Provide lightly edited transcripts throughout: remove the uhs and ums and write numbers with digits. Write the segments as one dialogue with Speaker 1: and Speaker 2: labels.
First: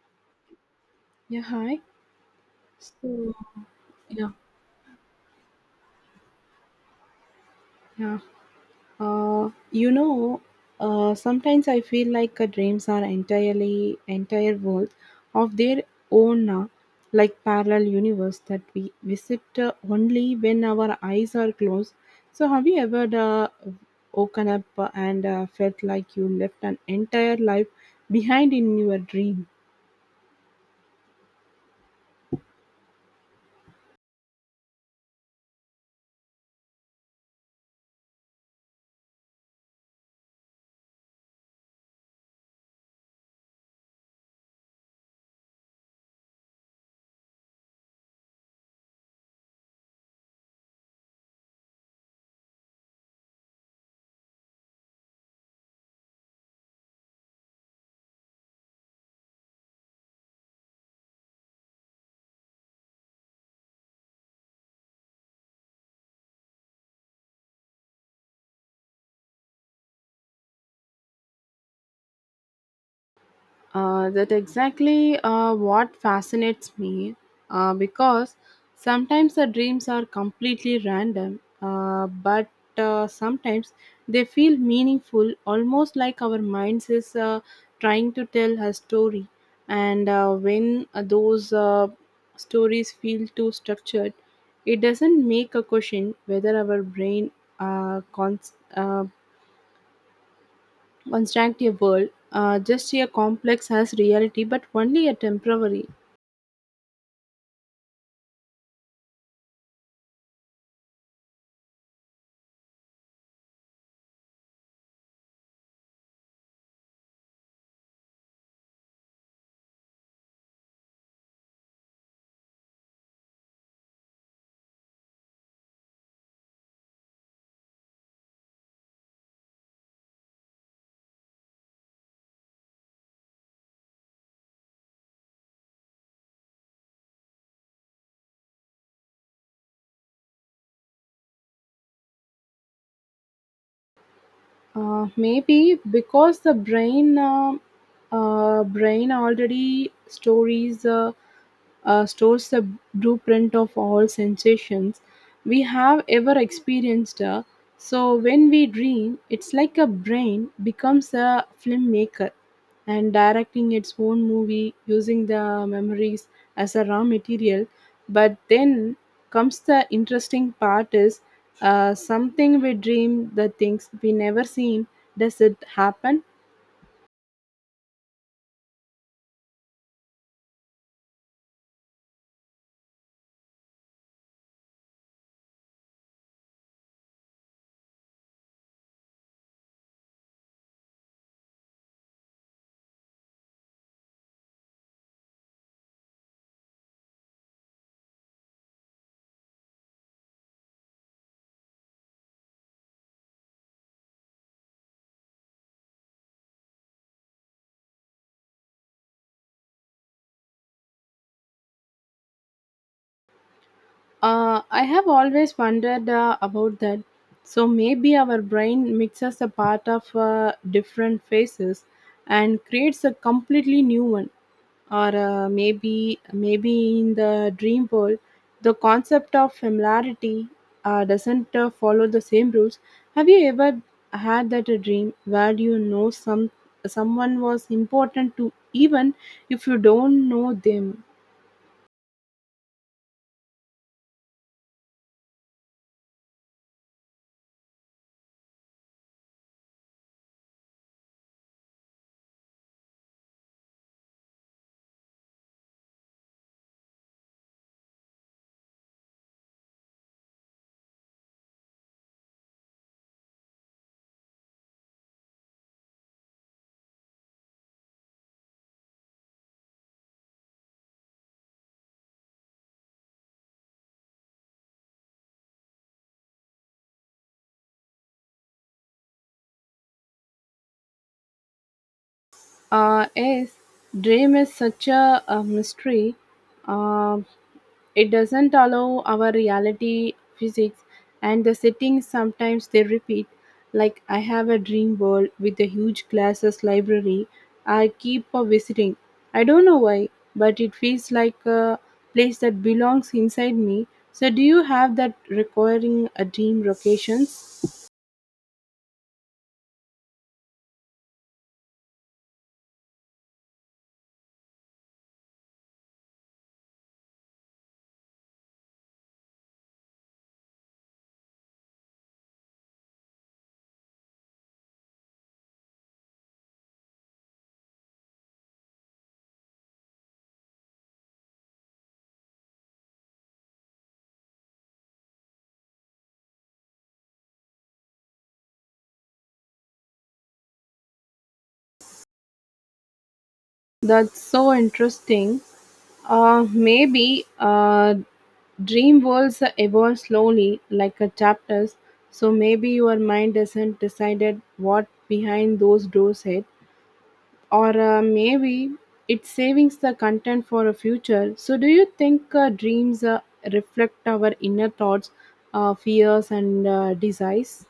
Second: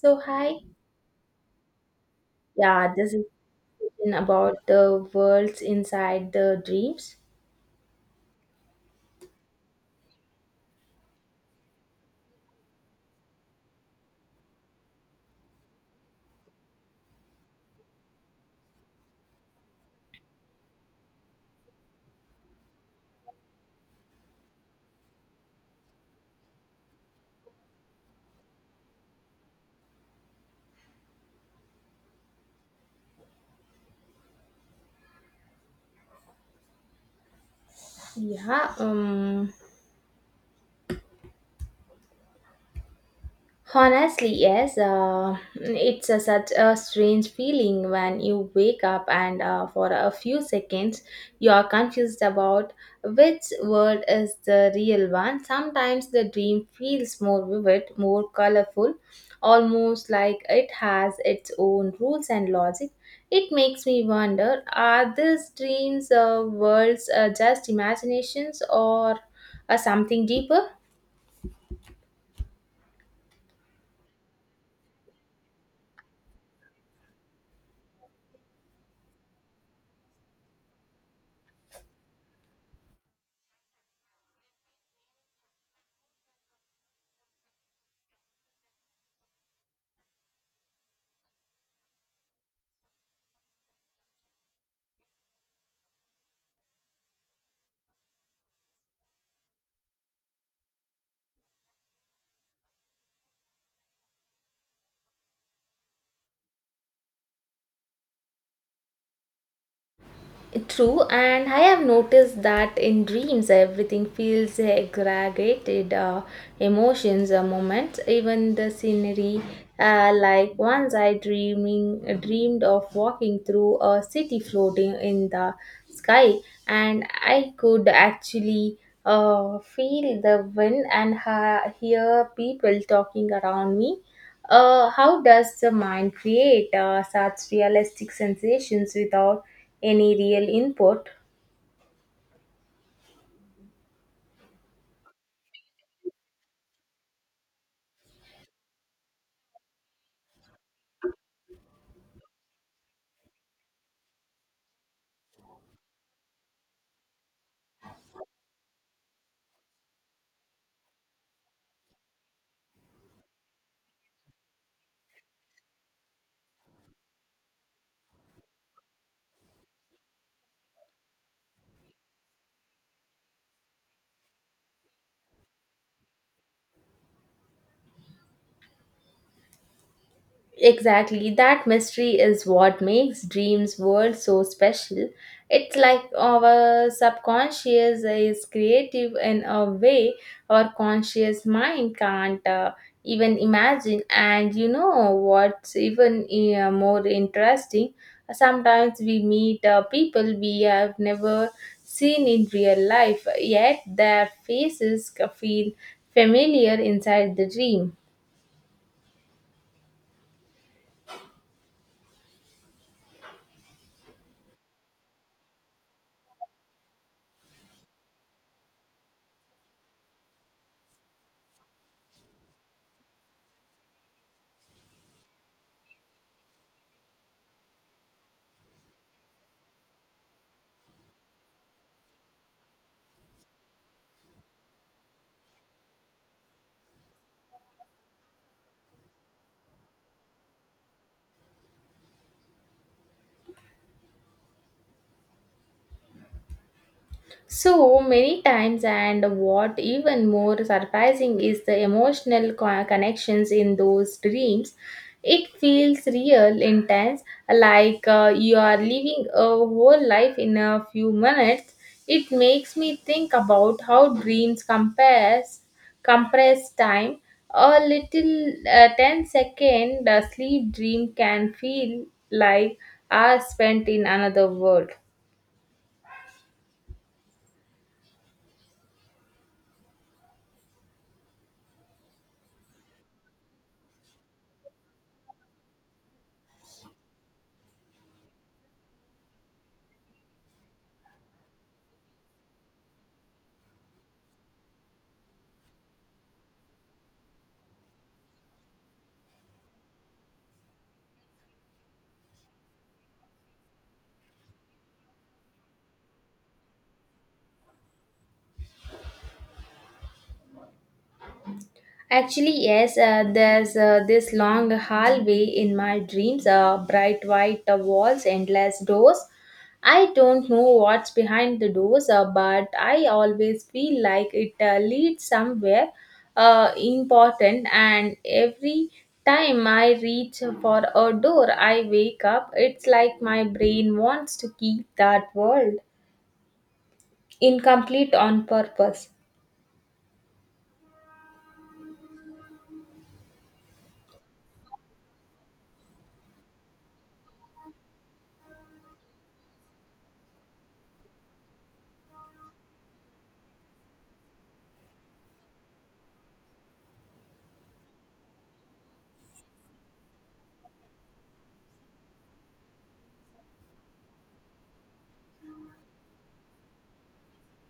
Speaker 1: So, hi.
Speaker 2: Yeah, hi.
Speaker 1: Yeah, this is
Speaker 2: So, yeah,
Speaker 1: about the worlds inside the dreams.
Speaker 2: yeah. Uh, you know, Sometimes I feel like dreams are entire worlds of their own, now, like parallel universe that we visit only when our eyes are closed. So, have you ever woken up and felt like you left an entire life behind in your dream?
Speaker 1: Yeah, um, Honestly, yes. It's such a strange feeling when you wake up and for a few seconds you are confused about which world is the real one. Sometimes the dream feels more vivid, more colorful, almost like it has its own rules and logic. It makes me wonder, are these dreams worlds just imaginations or something deeper?
Speaker 2: That exactly what fascinates me, because sometimes the dreams are completely random, but sometimes they feel meaningful, almost like our minds is trying to tell a story. And when those stories feel too structured, it doesn't make a question whether our brain uh, cons- uh, Constructive world, just a complex as reality, but only a temporary.
Speaker 1: True, and I have noticed that in dreams everything feels exaggerated, emotions, moments, even the scenery. Like once I dreaming dreamed of walking through a city floating in the sky, and I could actually feel the wind and hear people talking around me. How does the mind create such realistic sensations without any real input?
Speaker 2: Maybe because the brain already stories. Stores the blueprint of all sensations we have ever experienced. So when we dream, it's like a brain becomes a filmmaker and directing its own movie using the memories as a raw material. But then comes the interesting part is, something we dream the things we never seen. Does it happen?
Speaker 1: Exactly, that mystery is what makes dreams world so special. It's like our subconscious is creative in a way our conscious mind can't even imagine. And you know what's even more interesting? Sometimes we meet people we have never seen in real life, yet their faces feel familiar inside the dream.
Speaker 2: I have always wondered about that. So maybe our brain mixes a part of different phases and creates a completely new one. Or maybe in the dream world, the concept of familiarity doesn't follow the same rules. Have you ever had that a dream where you know someone was important to even if you don't know them?
Speaker 1: So many times, and what even more surprising is the emotional connections in those dreams. It feels real, intense, like you are living a whole life in a few minutes. It makes me think about how dreams compares compress time. A little 10 second sleep dream can feel like hours spent in another world.
Speaker 2: Yes, dream is such a mystery. Um it doesn't allow our reality physics and the settings sometimes they repeat. Like I have a dream world with a huge classes library. I keep visiting. I don't know why, but it feels like a place that belongs inside me. So do you have that requiring a dream locations?
Speaker 1: Actually, yes, there's this long hallway in my dreams, bright white walls, endless doors. I don't know what's behind the doors, but I always feel like it leads somewhere important, and every time I reach for a door, I wake up. It's like my brain wants to keep that world incomplete on purpose.
Speaker 2: That's so interesting. Maybe dream worlds evolve slowly, like a chapters. So maybe your mind doesn't decided what behind those doors yet, or maybe it savings the content for a future. So do you think dreams reflect our inner thoughts, fears, and desires?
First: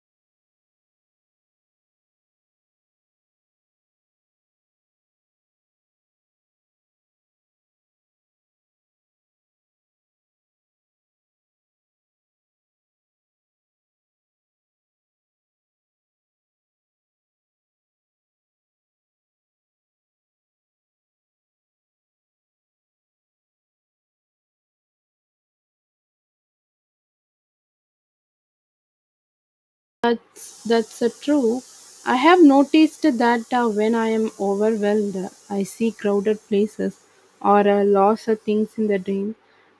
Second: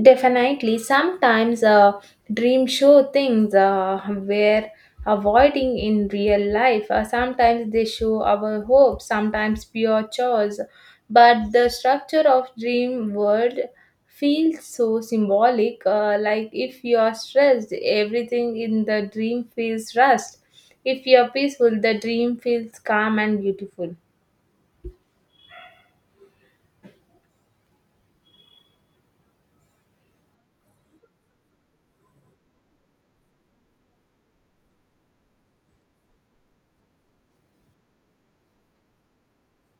Speaker 1: Definitely, sometimes dream show things we're avoiding in real life. Sometimes they show our hopes, sometimes pure chores. But the structure of dream world feels so symbolic. Like if you are stressed, everything in the dream feels rushed. If you are peaceful, the dream feels calm and beautiful.
Speaker 2: That's true. I have noticed that when I am overwhelmed, I see crowded places or lots of things in the dream,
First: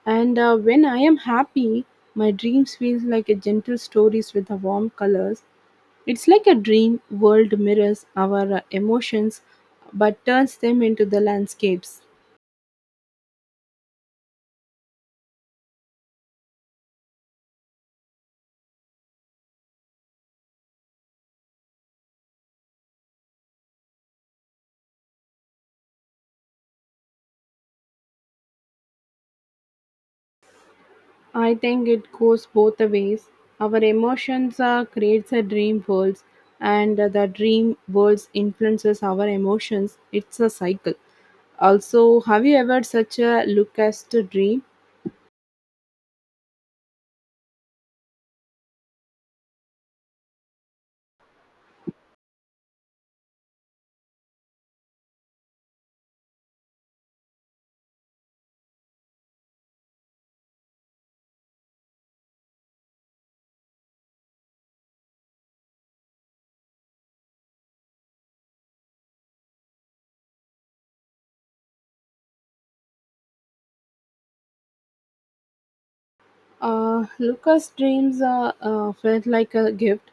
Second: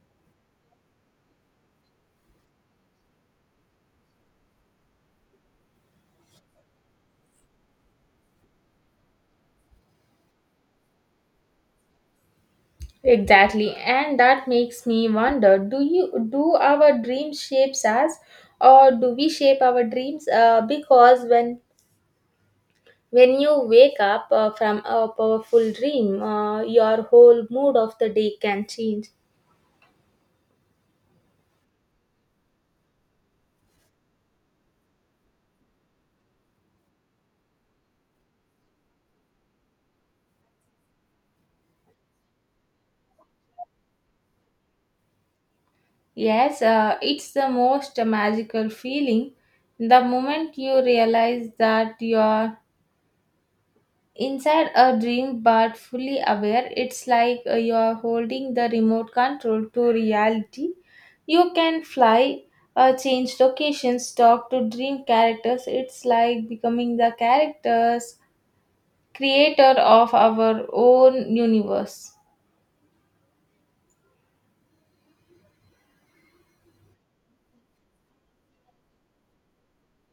Speaker 2: and when I am happy, my dreams feels like a gentle stories with the warm colors. It's like a dream world mirrors our emotions, but turns them into the landscapes.
Speaker 1: Exactly, and that makes me wonder: do our dreams shapes us, or do we shape our dreams? Because when you wake up from a powerful dream, your whole mood of the day can change.
Speaker 2: I think it goes both the ways. Our emotions creates a dream worlds, and the dream worlds influences our emotions. It's a cycle. Also, have you ever such a Lucas to dream?
Speaker 1: Yes, it's the most magical feeling. The moment you realize that your inside a dream but fully aware, it's like you're holding the remote control to reality, you can fly, change locations, talk to dream characters. It's like becoming the characters, creator of our own universe.
Speaker 2: Lucas dreams felt like a gift.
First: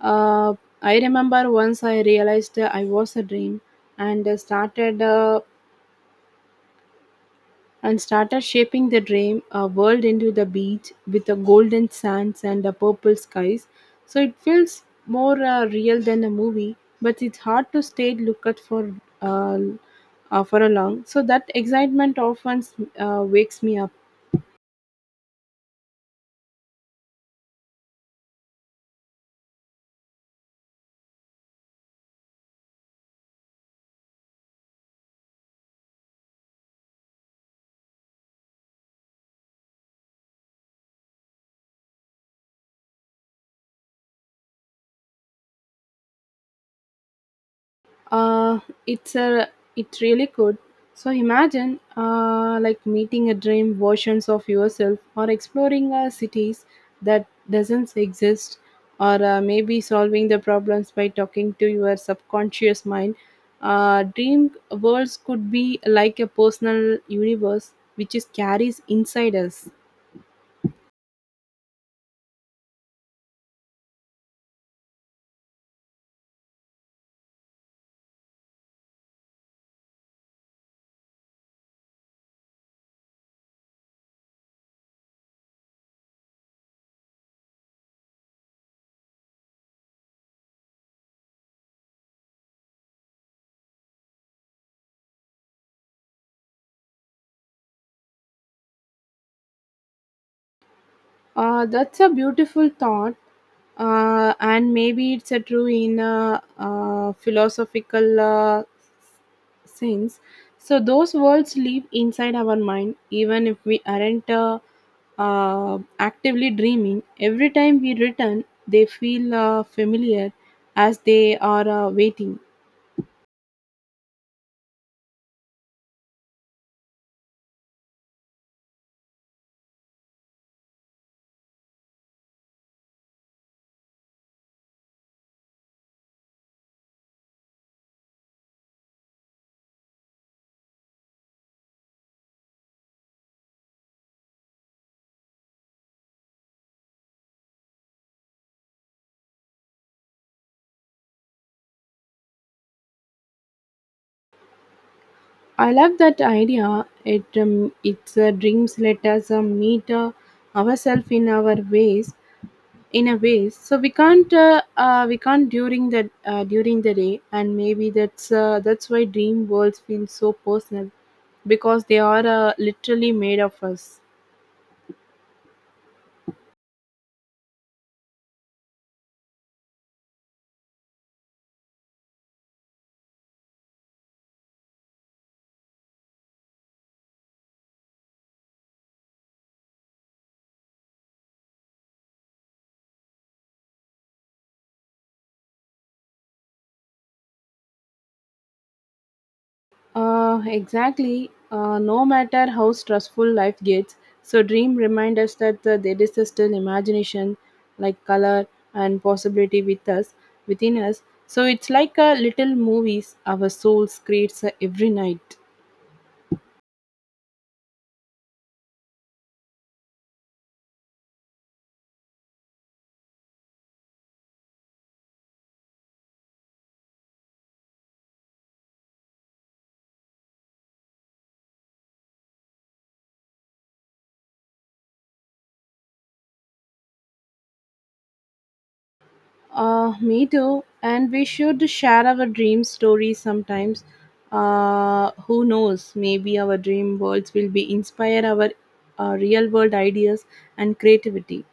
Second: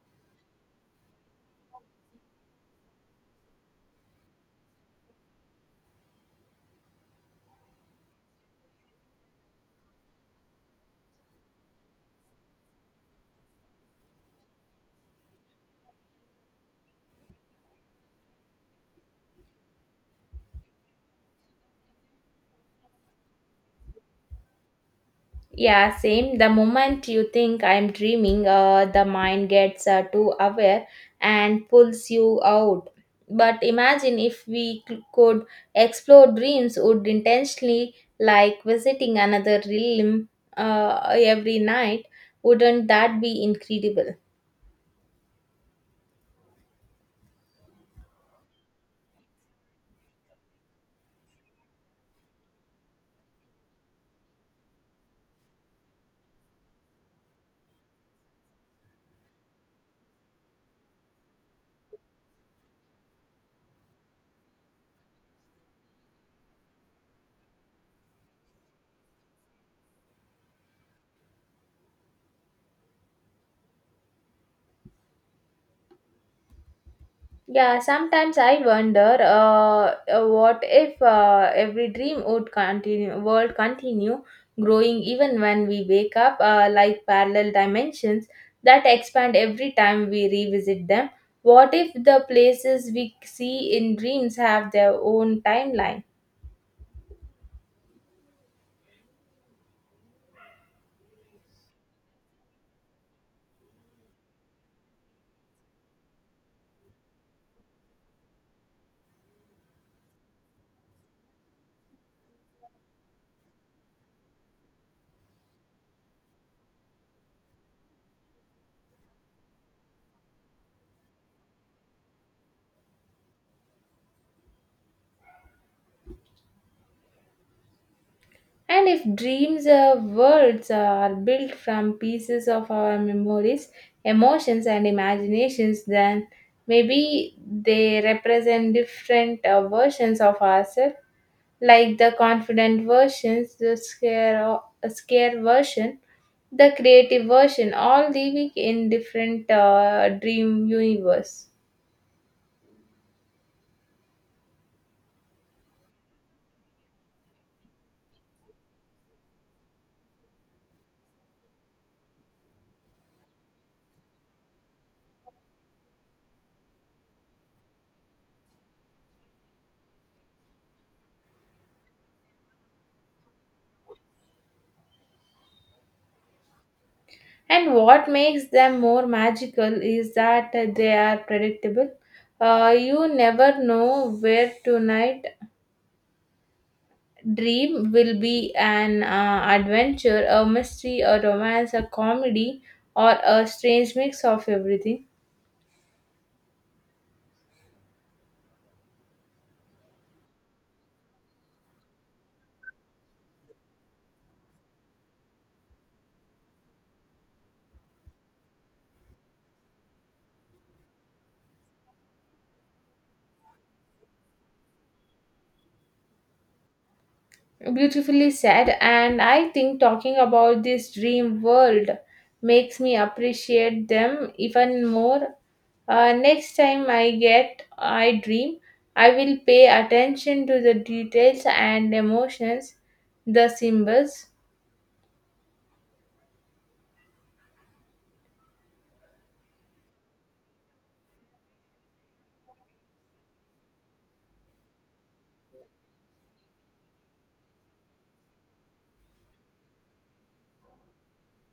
Speaker 2: Uh, I remember once I realized I was a dream and started and started shaping the dream world into the beach with the golden sands and the purple skies. So it feels more real than a movie, but it's hard to stay look at uh, for a long. So that excitement often wakes me up.
Speaker 1: Yeah, same. The moment you think I'm dreaming, the mind gets too aware and pulls you out. But imagine if we could explore dreams, would intentionally, like visiting another realm every night. Wouldn't that be incredible?
Speaker 2: uh it's a it really could, so imagine like meeting a dream versions of yourself or exploring cities that doesn't exist or maybe solving the problems by talking to your subconscious mind. Dream worlds could be like a personal universe which is carries inside us.
Speaker 1: Yeah, sometimes I wonder what if every world continue growing even when we wake up, like parallel dimensions that expand every time we revisit them. What if the places we see in dreams have their own timeline?
Speaker 2: That's a beautiful thought, and maybe it's a true in a, philosophical sense. So those words live inside our mind, even if we aren't actively dreaming. Every time we return, they feel familiar, as they are waiting.
Speaker 1: And if dreams words are built from pieces of our memories, emotions, and imaginations, then maybe they represent different versions of ourselves, like the confident versions, scare version, the creative version, all living in different dream universe.
Speaker 2: I love that idea. It it's Dreams let us meet ourselves in a way so we can't during the day, and maybe that's why dream worlds feel so personal because they are literally made of us.
Speaker 1: And what makes them more magical is that they are predictable. You never know where tonight dream will be an adventure, a mystery, a romance, a comedy, or a strange mix of everything.
Speaker 2: Exactly, no matter how stressful life gets, so dream remind us that there is still imagination like color and possibility within us, so it's like a little movies our souls creates every night.
Speaker 1: Beautifully said, and I think talking about this dream world makes me appreciate them even more. Next time I dream, I will pay attention to the details and emotions, the symbols.
Speaker 2: Me too. And we should share our dream stories sometimes. Who knows? Maybe our dream worlds will be inspire our real world ideas and creativity.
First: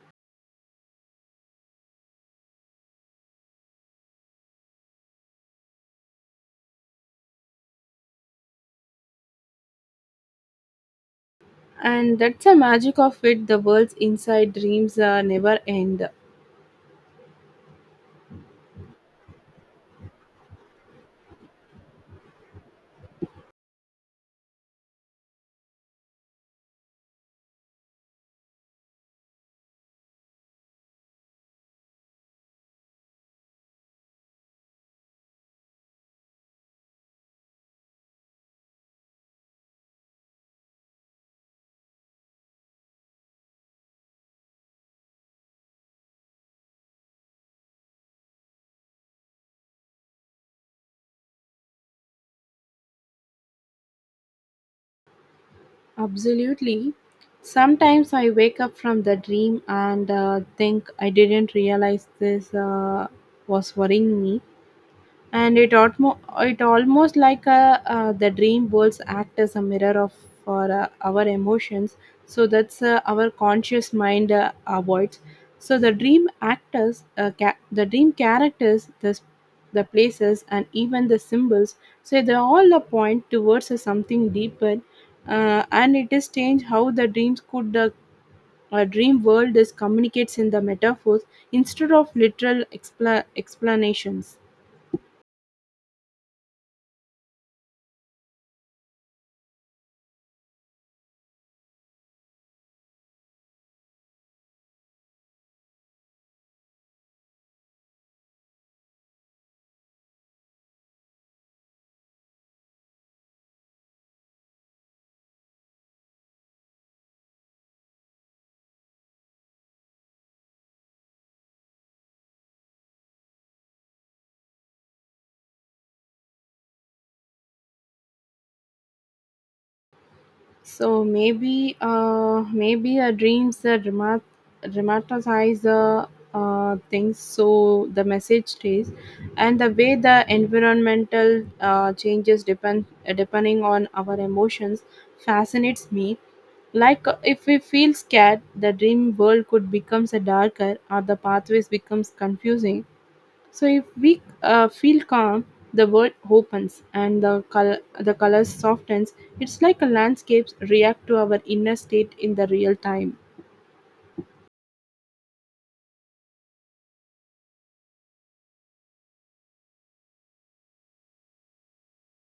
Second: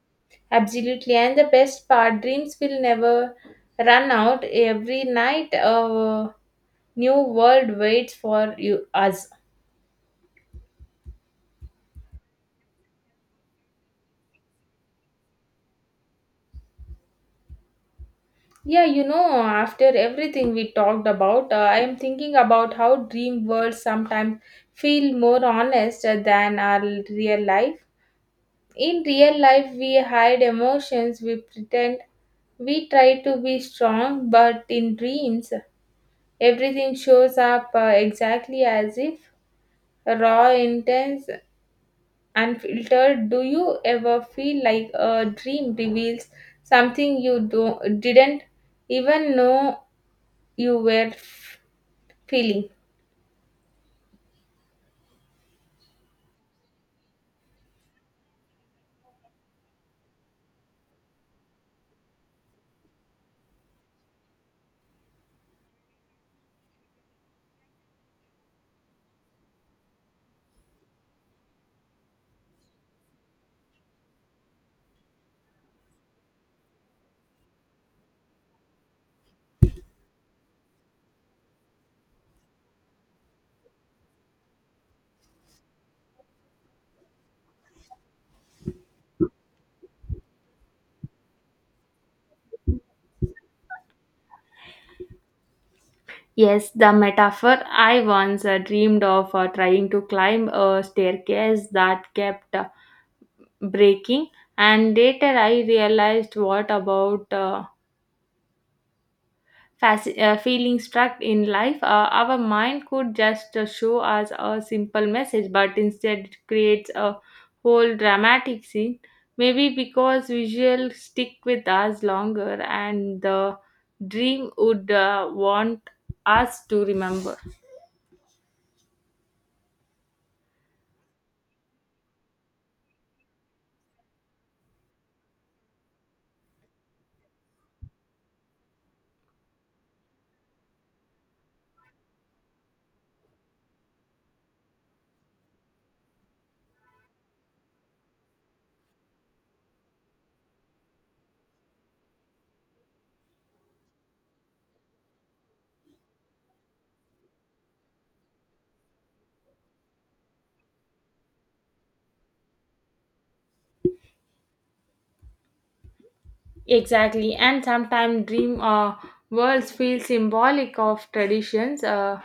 Speaker 1: Absolutely, and the best part, dreams will never run out. Every night, a new world waits for you us.
Speaker 2: And that's the magic of it. The world's inside dreams never end.
Speaker 1: Yeah, you know, after everything we talked about, I am thinking about how dream worlds sometimes feel more honest than our real life. In real life, we hide emotions, we pretend, we try to be strong, but in dreams, everything shows up exactly as if raw, intense, unfiltered. Do you ever feel like a dream reveals something you didn't even know you were feeling?
Speaker 2: Absolutely. Sometimes I wake up from the dream and think I didn't realize this was worrying me. And it almost like a, the dream worlds act as a mirror of for our emotions so that's our conscious mind avoids, so the dream actors the dream characters the places and even the symbols, so they all a point towards a something deeper. And it is strange how the dreams could the, a dream world is communicates in the metaphors instead of literal explanations.
Speaker 1: Yes, the metaphor, I once dreamed of trying to climb a staircase that kept breaking, and later I realized what about feeling stuck in life. Our mind could just show us a simple message, but instead it creates a whole dramatic scene. Maybe because visuals stick with us longer and the dream would want us to remember.
Speaker 2: So maybe our dreams dramatize things so the message stays, and the way the environmental changes depending on our emotions fascinates me. Like if we feel scared, the dream world could becomes a darker, or the pathways becomes confusing, so if we feel calm, the world opens and the colors softens. It's like a landscapes react to our inner state in the real time.
Speaker 1: Exactly, and sometimes dream worlds feel symbolic of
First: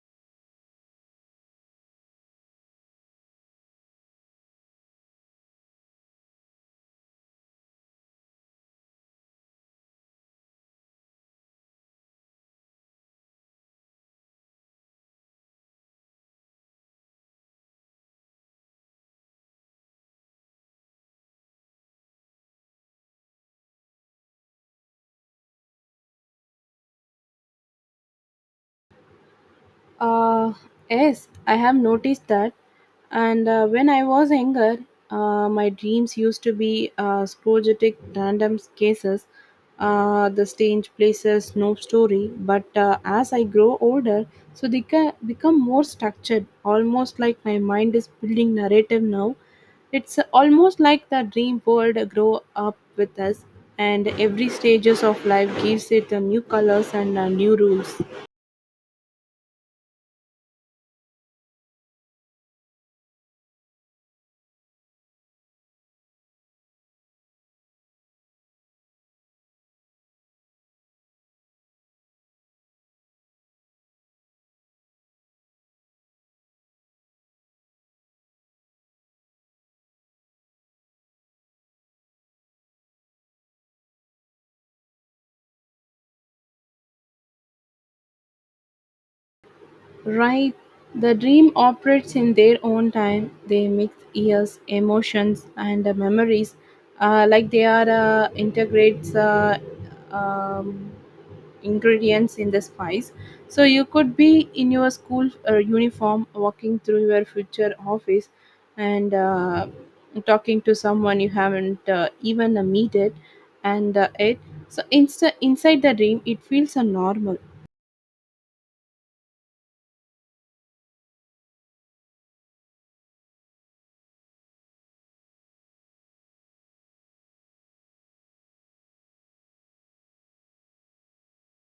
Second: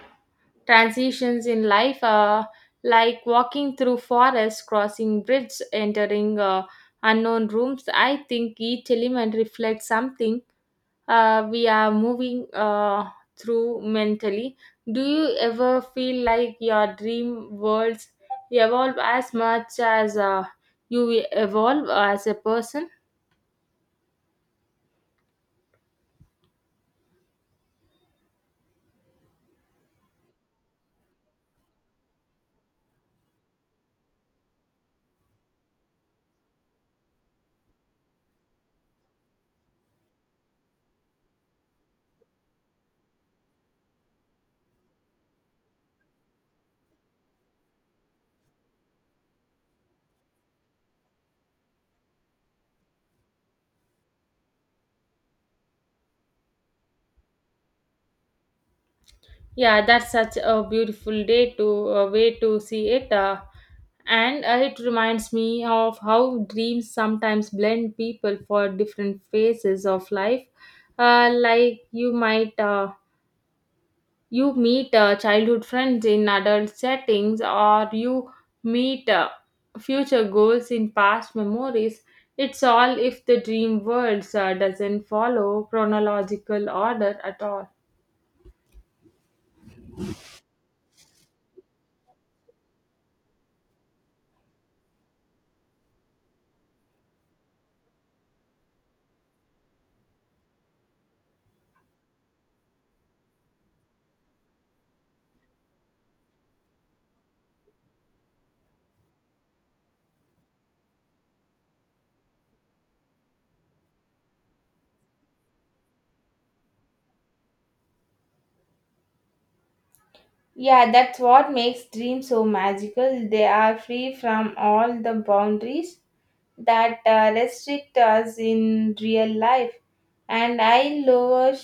Speaker 1: transitions in life, like walking through forests, crossing bridges, entering unknown rooms. I think each element reflects something we are moving through mentally. Do you ever feel like your dream worlds evolve as much as you evolve as a person?
Speaker 2: Uh, yes, I have noticed that. And when I was younger, my dreams used to be sporadic random cases, the strange places, no story. But as I grow older, so become more structured, almost like my mind is building narrative now. It's almost like the dream world grow up with us, and every stages of life gives it new colors and new rules.
Speaker 1: Yeah, that's such a beautiful day to a way to see it, and it reminds me of how dreams sometimes blend people for different phases of life. Like you might you meet childhood friends in adult settings, or you meet future goals in past memories. It's all if the dream worlds doesn't follow chronological order at all.
Speaker 2: Right, the dream operates in their own time. They mix years, emotions, and memories, like they are integrates um, ingredients in the spice. So you could be in your school uniform, walking through your future office, and talking to someone you haven't even meted, and it. So inside the dream, it feels normal.
Speaker 1: Yeah, that's what makes dreams so magical. They are free from all the boundaries that restrict us in real life. And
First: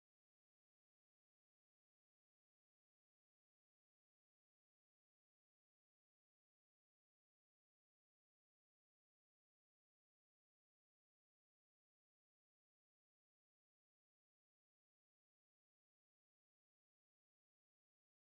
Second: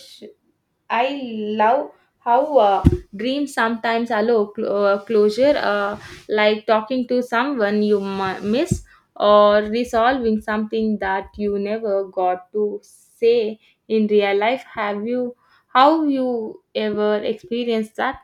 Speaker 1: I love how dreams sometimes allow closure, like talking to someone you miss or resolving something that you never got to say in real life. How you ever experienced that?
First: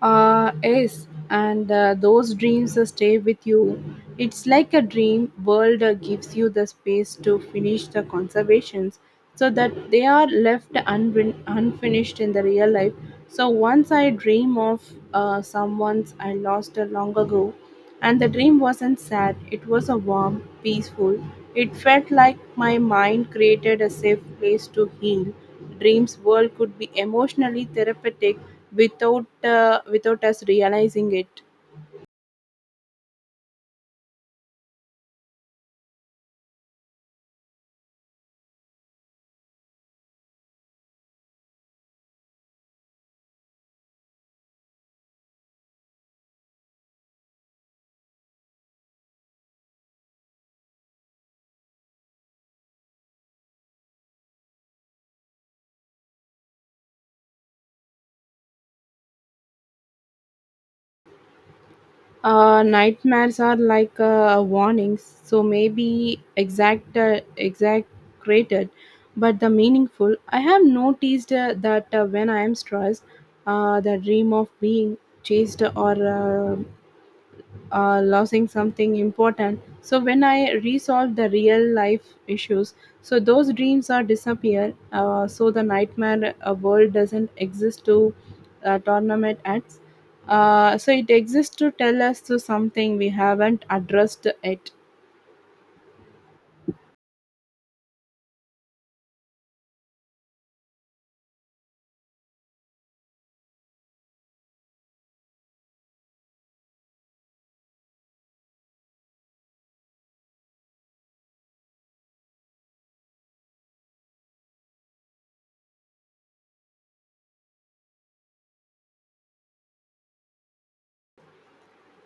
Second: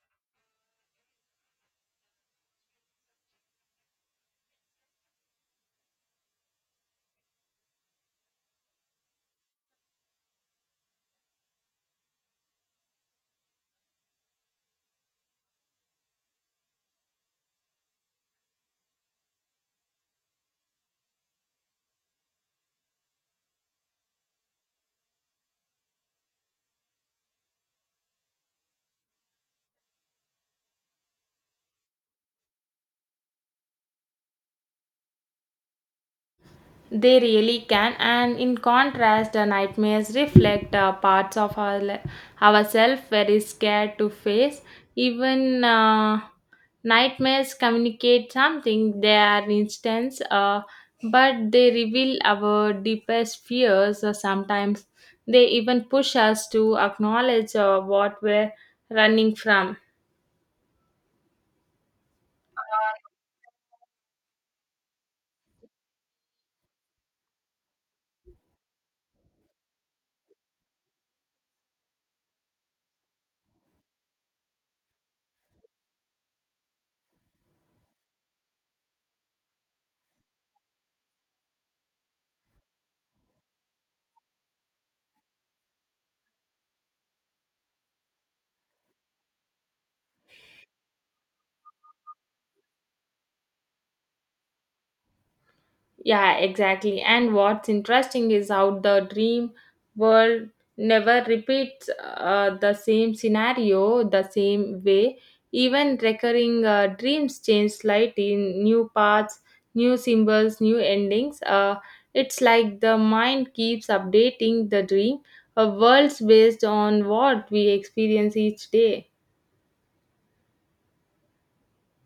Speaker 2: Yes, and those dreams stay with you. It's like a dream world gives you the space to finish the conservations so that they are left unfinished in the real life. So once I dream of someone I lost long ago, and the dream wasn't sad, it was a warm, peaceful. It felt like my mind created a safe place to heal. Dreams world could be emotionally therapeutic without without us realizing it.
Speaker 1: They really can, and in contrast, the nightmares reflect parts of our ourselves very scared to face. Even nightmares communicate something. They are instance, but they reveal our deepest fears. Sometimes they even push us to acknowledge what we're running from.
Speaker 2: Nightmares are like warnings, so maybe exact exaggerated, but the meaningful. I have noticed that when I am stressed, the dream of being chased or uh, losing something important. So when I resolve the real life issues, so those dreams are disappear. So the nightmare world doesn't exist to tournament acts. So it exists to tell us to something we haven't addressed it.
Speaker 1: Yeah, exactly. And what's interesting is how the dream world never repeats the same scenario the same way. Even recurring dreams change slightly in new paths, new symbols, new endings. It's like the mind keeps updating the dream, a world's based on what we experience each day.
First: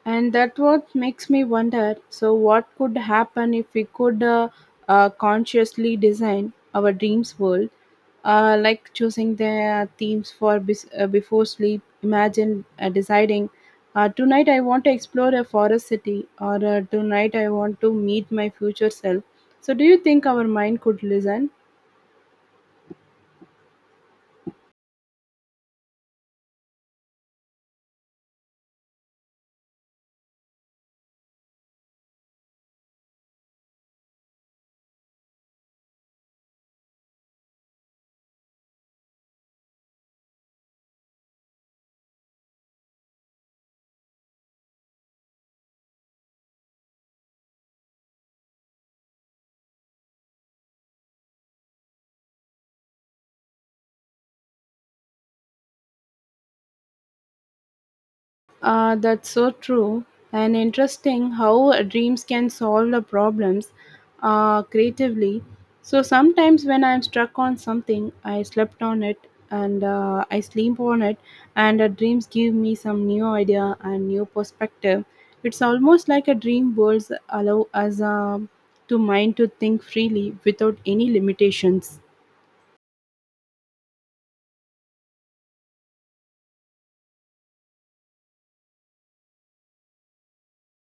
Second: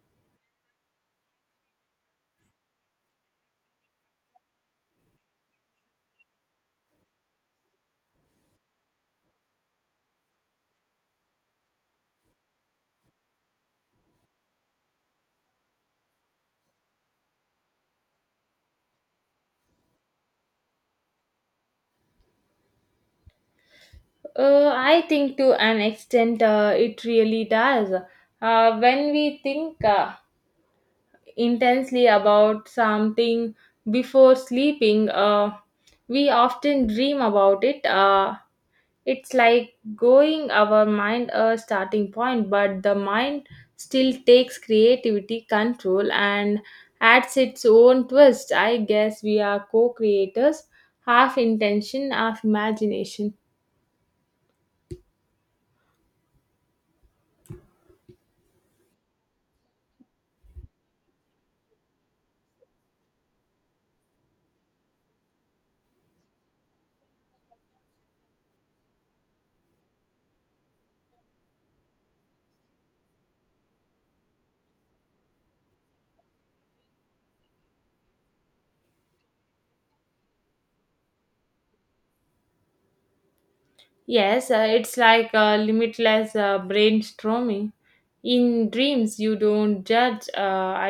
Speaker 2: And that what makes me wonder. So, what could happen if we could consciously design our dreams world, like choosing the themes for before sleep? Imagine deciding, tonight I want to explore a forest city, or tonight I want to meet my future self. So, do you think our mind could listen?
Speaker 1: I think to an extent it really does. When we think intensely about something before sleeping, we often dream about it. It's like going our mind a starting point, but the mind still takes creativity control and adds its own twist. I guess we are co creators, half intention, half imagination.
Speaker 2: That's so true. And interesting how dreams can solve the problems creatively. So sometimes when I'm stuck on something, I sleep on it, and the dreams give me some new idea and new perspective. It's almost like a dream worlds allow us to mind to think freely without any limitations.
Speaker 1: Yes, it's like a limitless brainstorming. In dreams, you don't judge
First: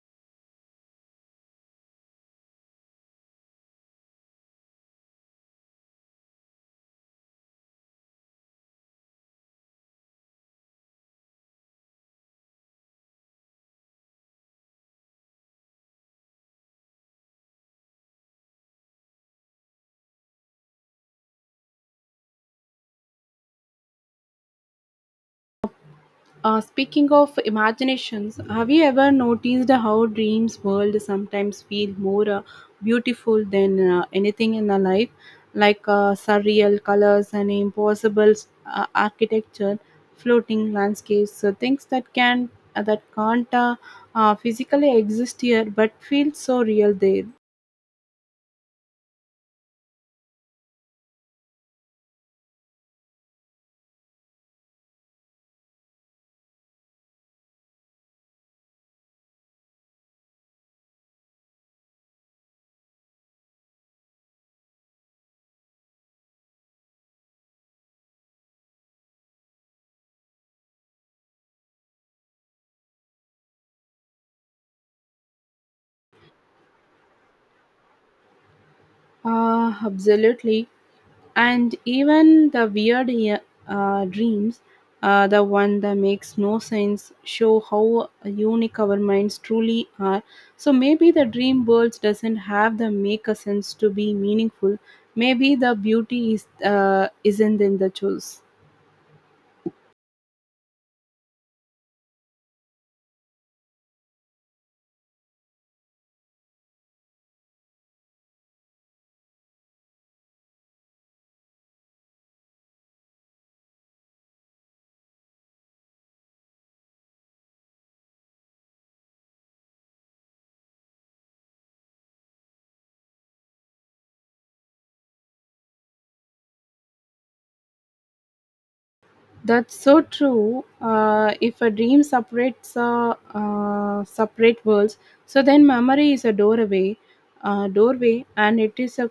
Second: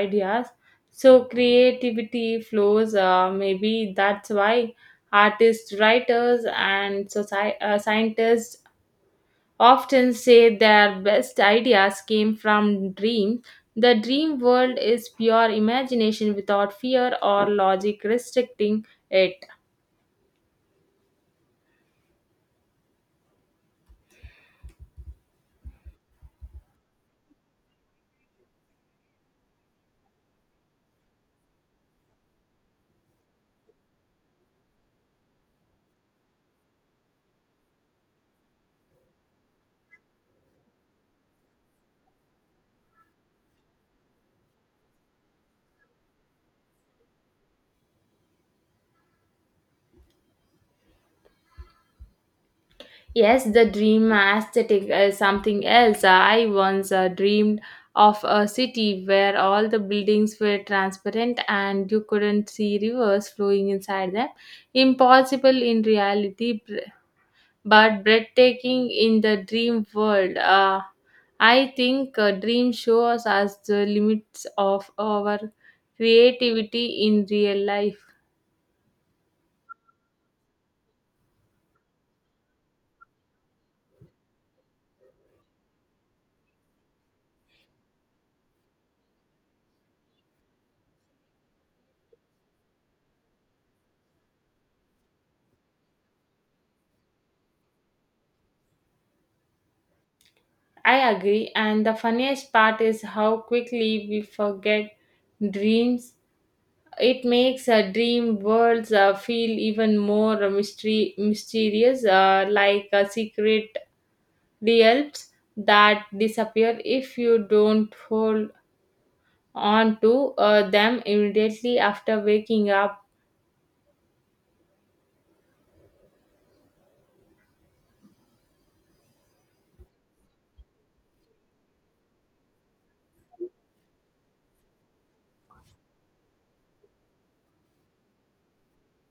Speaker 1: ideas, so creativity flows. Maybe that's why artists, writers, and scientists often say their best ideas came from dreams. The dream world is pure imagination without fear or logic restricting it.
Speaker 2: Speaking of imaginations, have you ever noticed how dreams world sometimes feel more beautiful than anything in our life, like surreal colors and impossible architecture, floating landscapes, so things that can that can't physically exist here but feel so real there.
Speaker 1: Yes, the dream aesthetic is something else. I once dreamed of a city where all the buildings were transparent and you couldn't see rivers flowing inside them. Impossible in reality, but breathtaking in the dream world. I think a dream shows us the limits of our creativity in real life.
Speaker 2: Absolutely. And even the weird, yeah, dreams, the one that makes no sense show how unique our minds truly are, so maybe the dream world doesn't have the make a sense to be meaningful. Maybe the beauty is isn't in the choice.
Speaker 1: I agree, and the funniest part is how quickly we forget dreams. It makes dream worlds feel even more mystery mysterious, like secret realms that disappear if you don't hold on to them immediately after waking up.
Speaker 2: That's so true. If a dream separates separate worlds, so then memory is a doorway, and it is a,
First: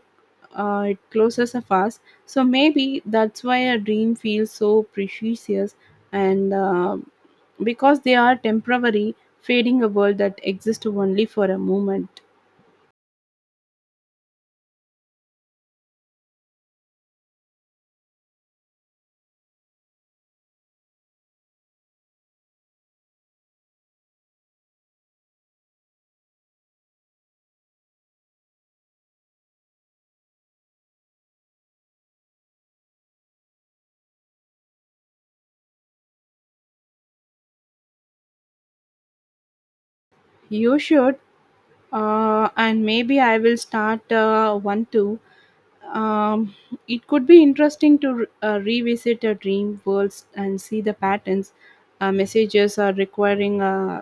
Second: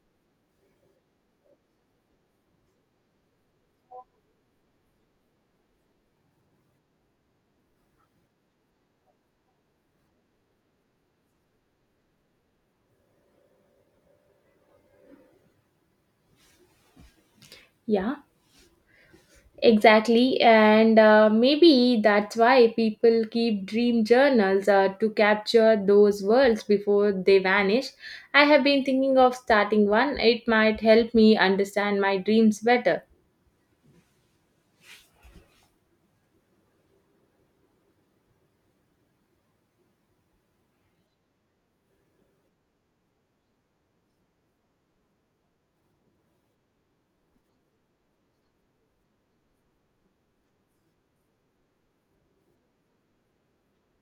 Speaker 2: it closes a fast. So maybe that's why a dream feels so precious, and because they are temporary, fading a world that exists only for a moment.
Speaker 1: Yeah. Exactly, and maybe that's why people keep dream journals to capture those worlds before they vanish. I have been thinking of starting one, it might help me understand my dreams better.
Speaker 2: You should, and maybe I will start one too. Um, it could be interesting to revisit a dream worlds and see the patterns, messages are requiring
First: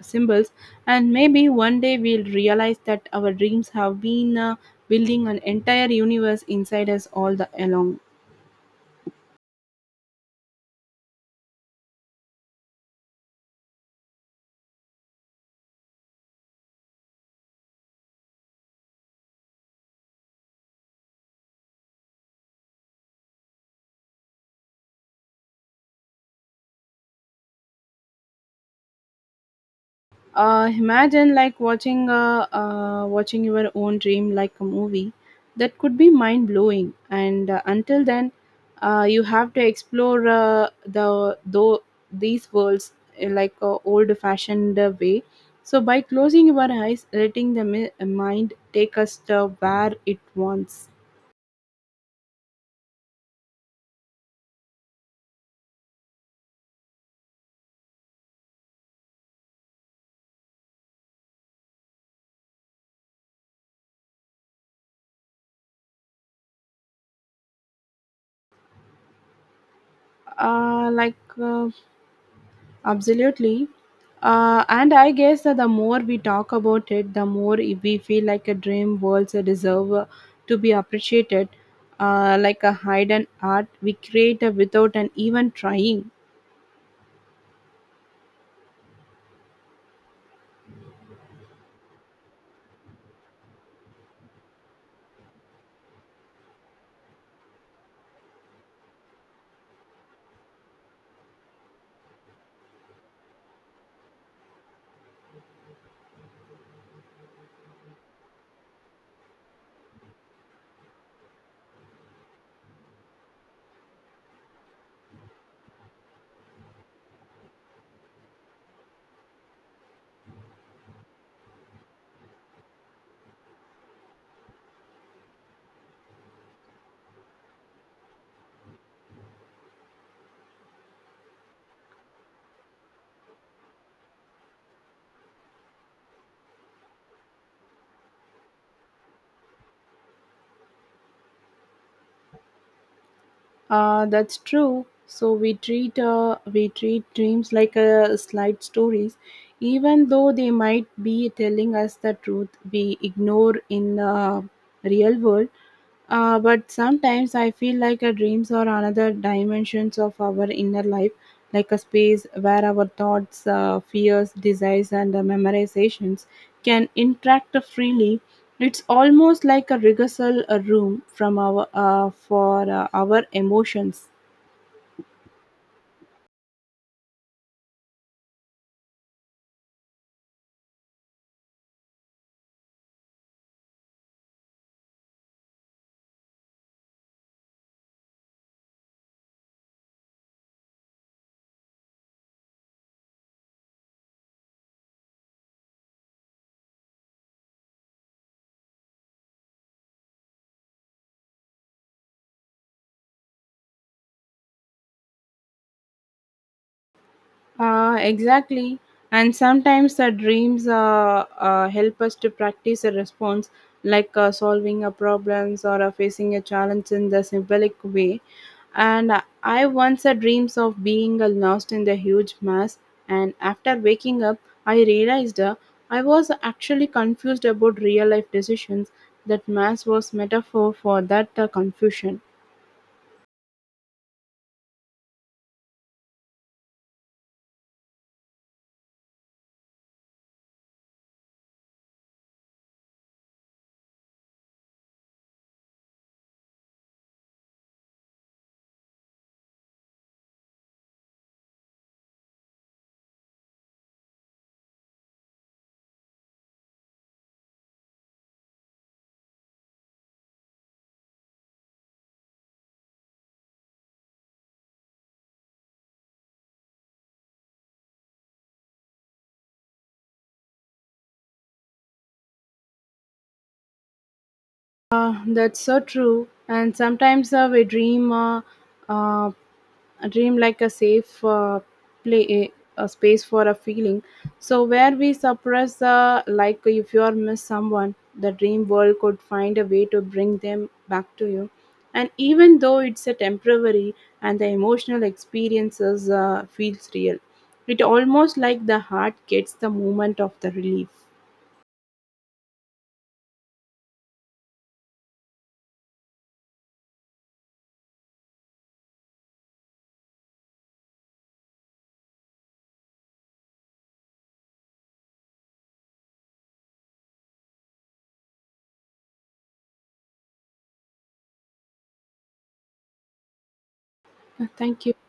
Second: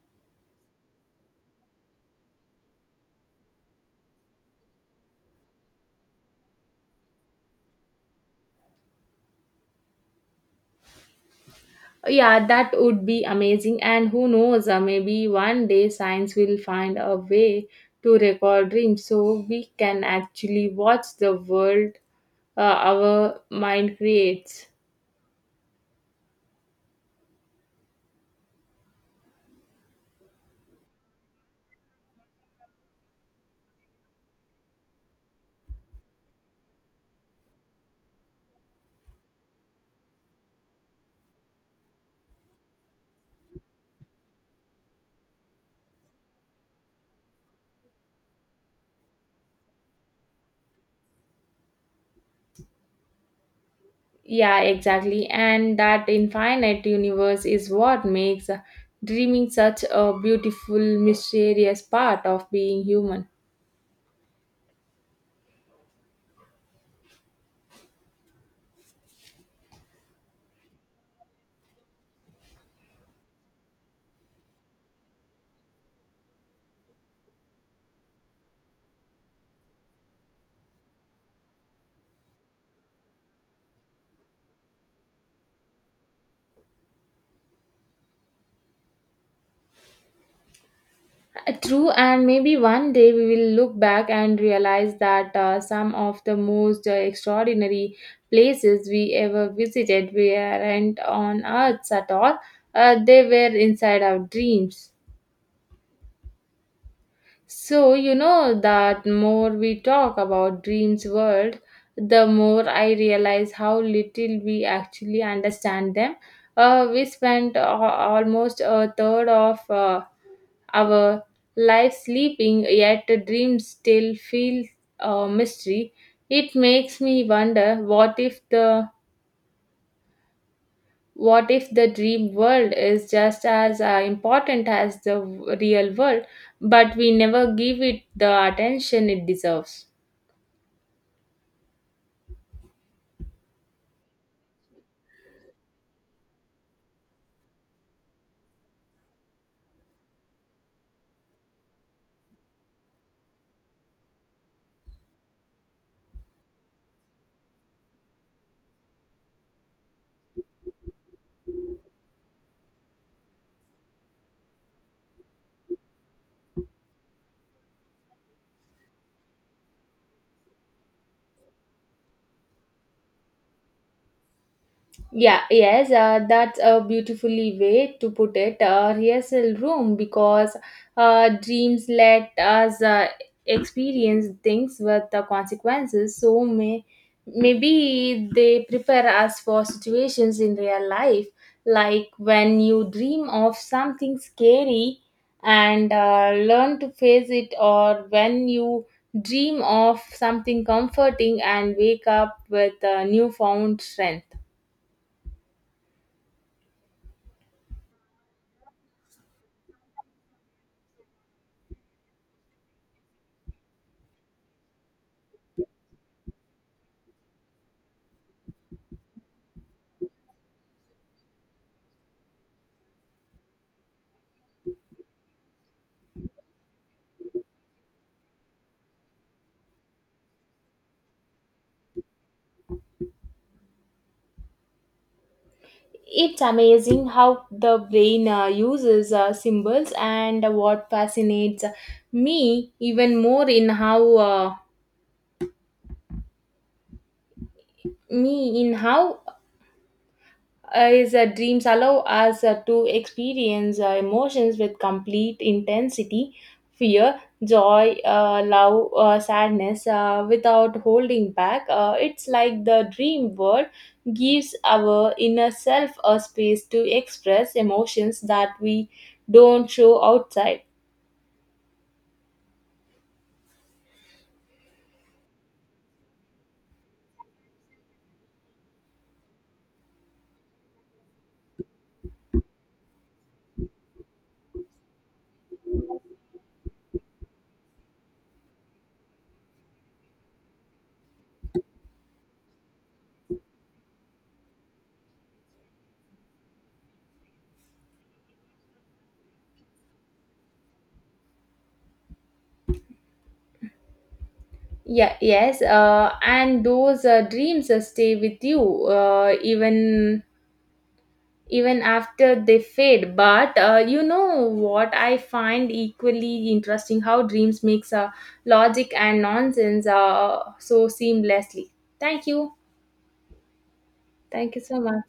Speaker 2: symbols, and maybe one day we'll realize that our dreams have been building an entire universe inside us all the along.
Speaker 1: Yeah, that would be amazing, and who knows, maybe one day science will find a way to record dreams so we can actually watch the world our mind creates.
Speaker 2: Imagine like watching your own dream like a movie. That could be mind blowing. And until then, you have to explore these worlds in like a old fashioned way. So by closing your eyes, letting mind take us to where it wants.
Speaker 1: Yeah, exactly. And that infinite universe is what makes dreaming such a beautiful, mysterious part of being human.
Speaker 2: Uh, like uh, Absolutely. And I guess that the more we talk about it, the more we feel like a dream worlds deserve to be appreciated, like a hidden art we create without an even trying.
Speaker 1: True, and maybe one day we will look back and realize that some of the most extraordinary places we ever visited weren't on Earth at all, they were inside our dreams. So, you know that more we talk about dreams world, the more I realize how little we actually understand them. We spent almost a third of our life sleeping, yet the dreams still feel a mystery. It makes me wonder what if the dream world is just as important as the real world, but we never give it the attention it deserves?
Speaker 2: That's true. So we treat dreams like slight stories, even though they might be telling us the truth we ignore in the real world. But sometimes I feel like our dreams are another dimensions of our inner life, like a space where our thoughts, fears, desires, and memorizations can interact freely. It's almost like a rehearsal room from our for our emotions.
Speaker 1: Yeah, yes, that's a beautifully way to put it. Rehearsal room, because dreams let us experience things with the consequences. So maybe they prepare us for situations in real life, like when you dream of something scary and learn to face it, or when you dream of something comforting and wake up with newfound strength.
Speaker 2: Exactly. And sometimes the dreams help us to practice a response, like solving a problems or facing a challenge in the symbolic way. And I once had dreams of being lost in the huge mass. And after waking up, I realized I was actually confused about real life decisions. That mass was metaphor for that confusion.
Speaker 1: It's amazing how the brain uses symbols, and what fascinates me even more in how uh, me in how is that dreams allow us to experience emotions with complete intensity, fear, joy, love, sadness, without holding back. It's like the dream world gives our inner self a space to express emotions that we don't show outside.
Speaker 2: That's so true. And sometimes we dream, uh, a dream like a safe play, a space for a feeling. So where we suppress, like if you are miss someone, the dream world could find a way to bring them back to you. And even though it's a temporary, and the emotional experiences feels real, it almost like the heart gets the moment of the relief.
Speaker 1: Yeah yes, and those dreams stay with you even after they fade. But you know what I find equally interesting, how dreams makes logic and nonsense so seamlessly. thank you Thank you so
Speaker 2: Thank you.
Speaker 1: much.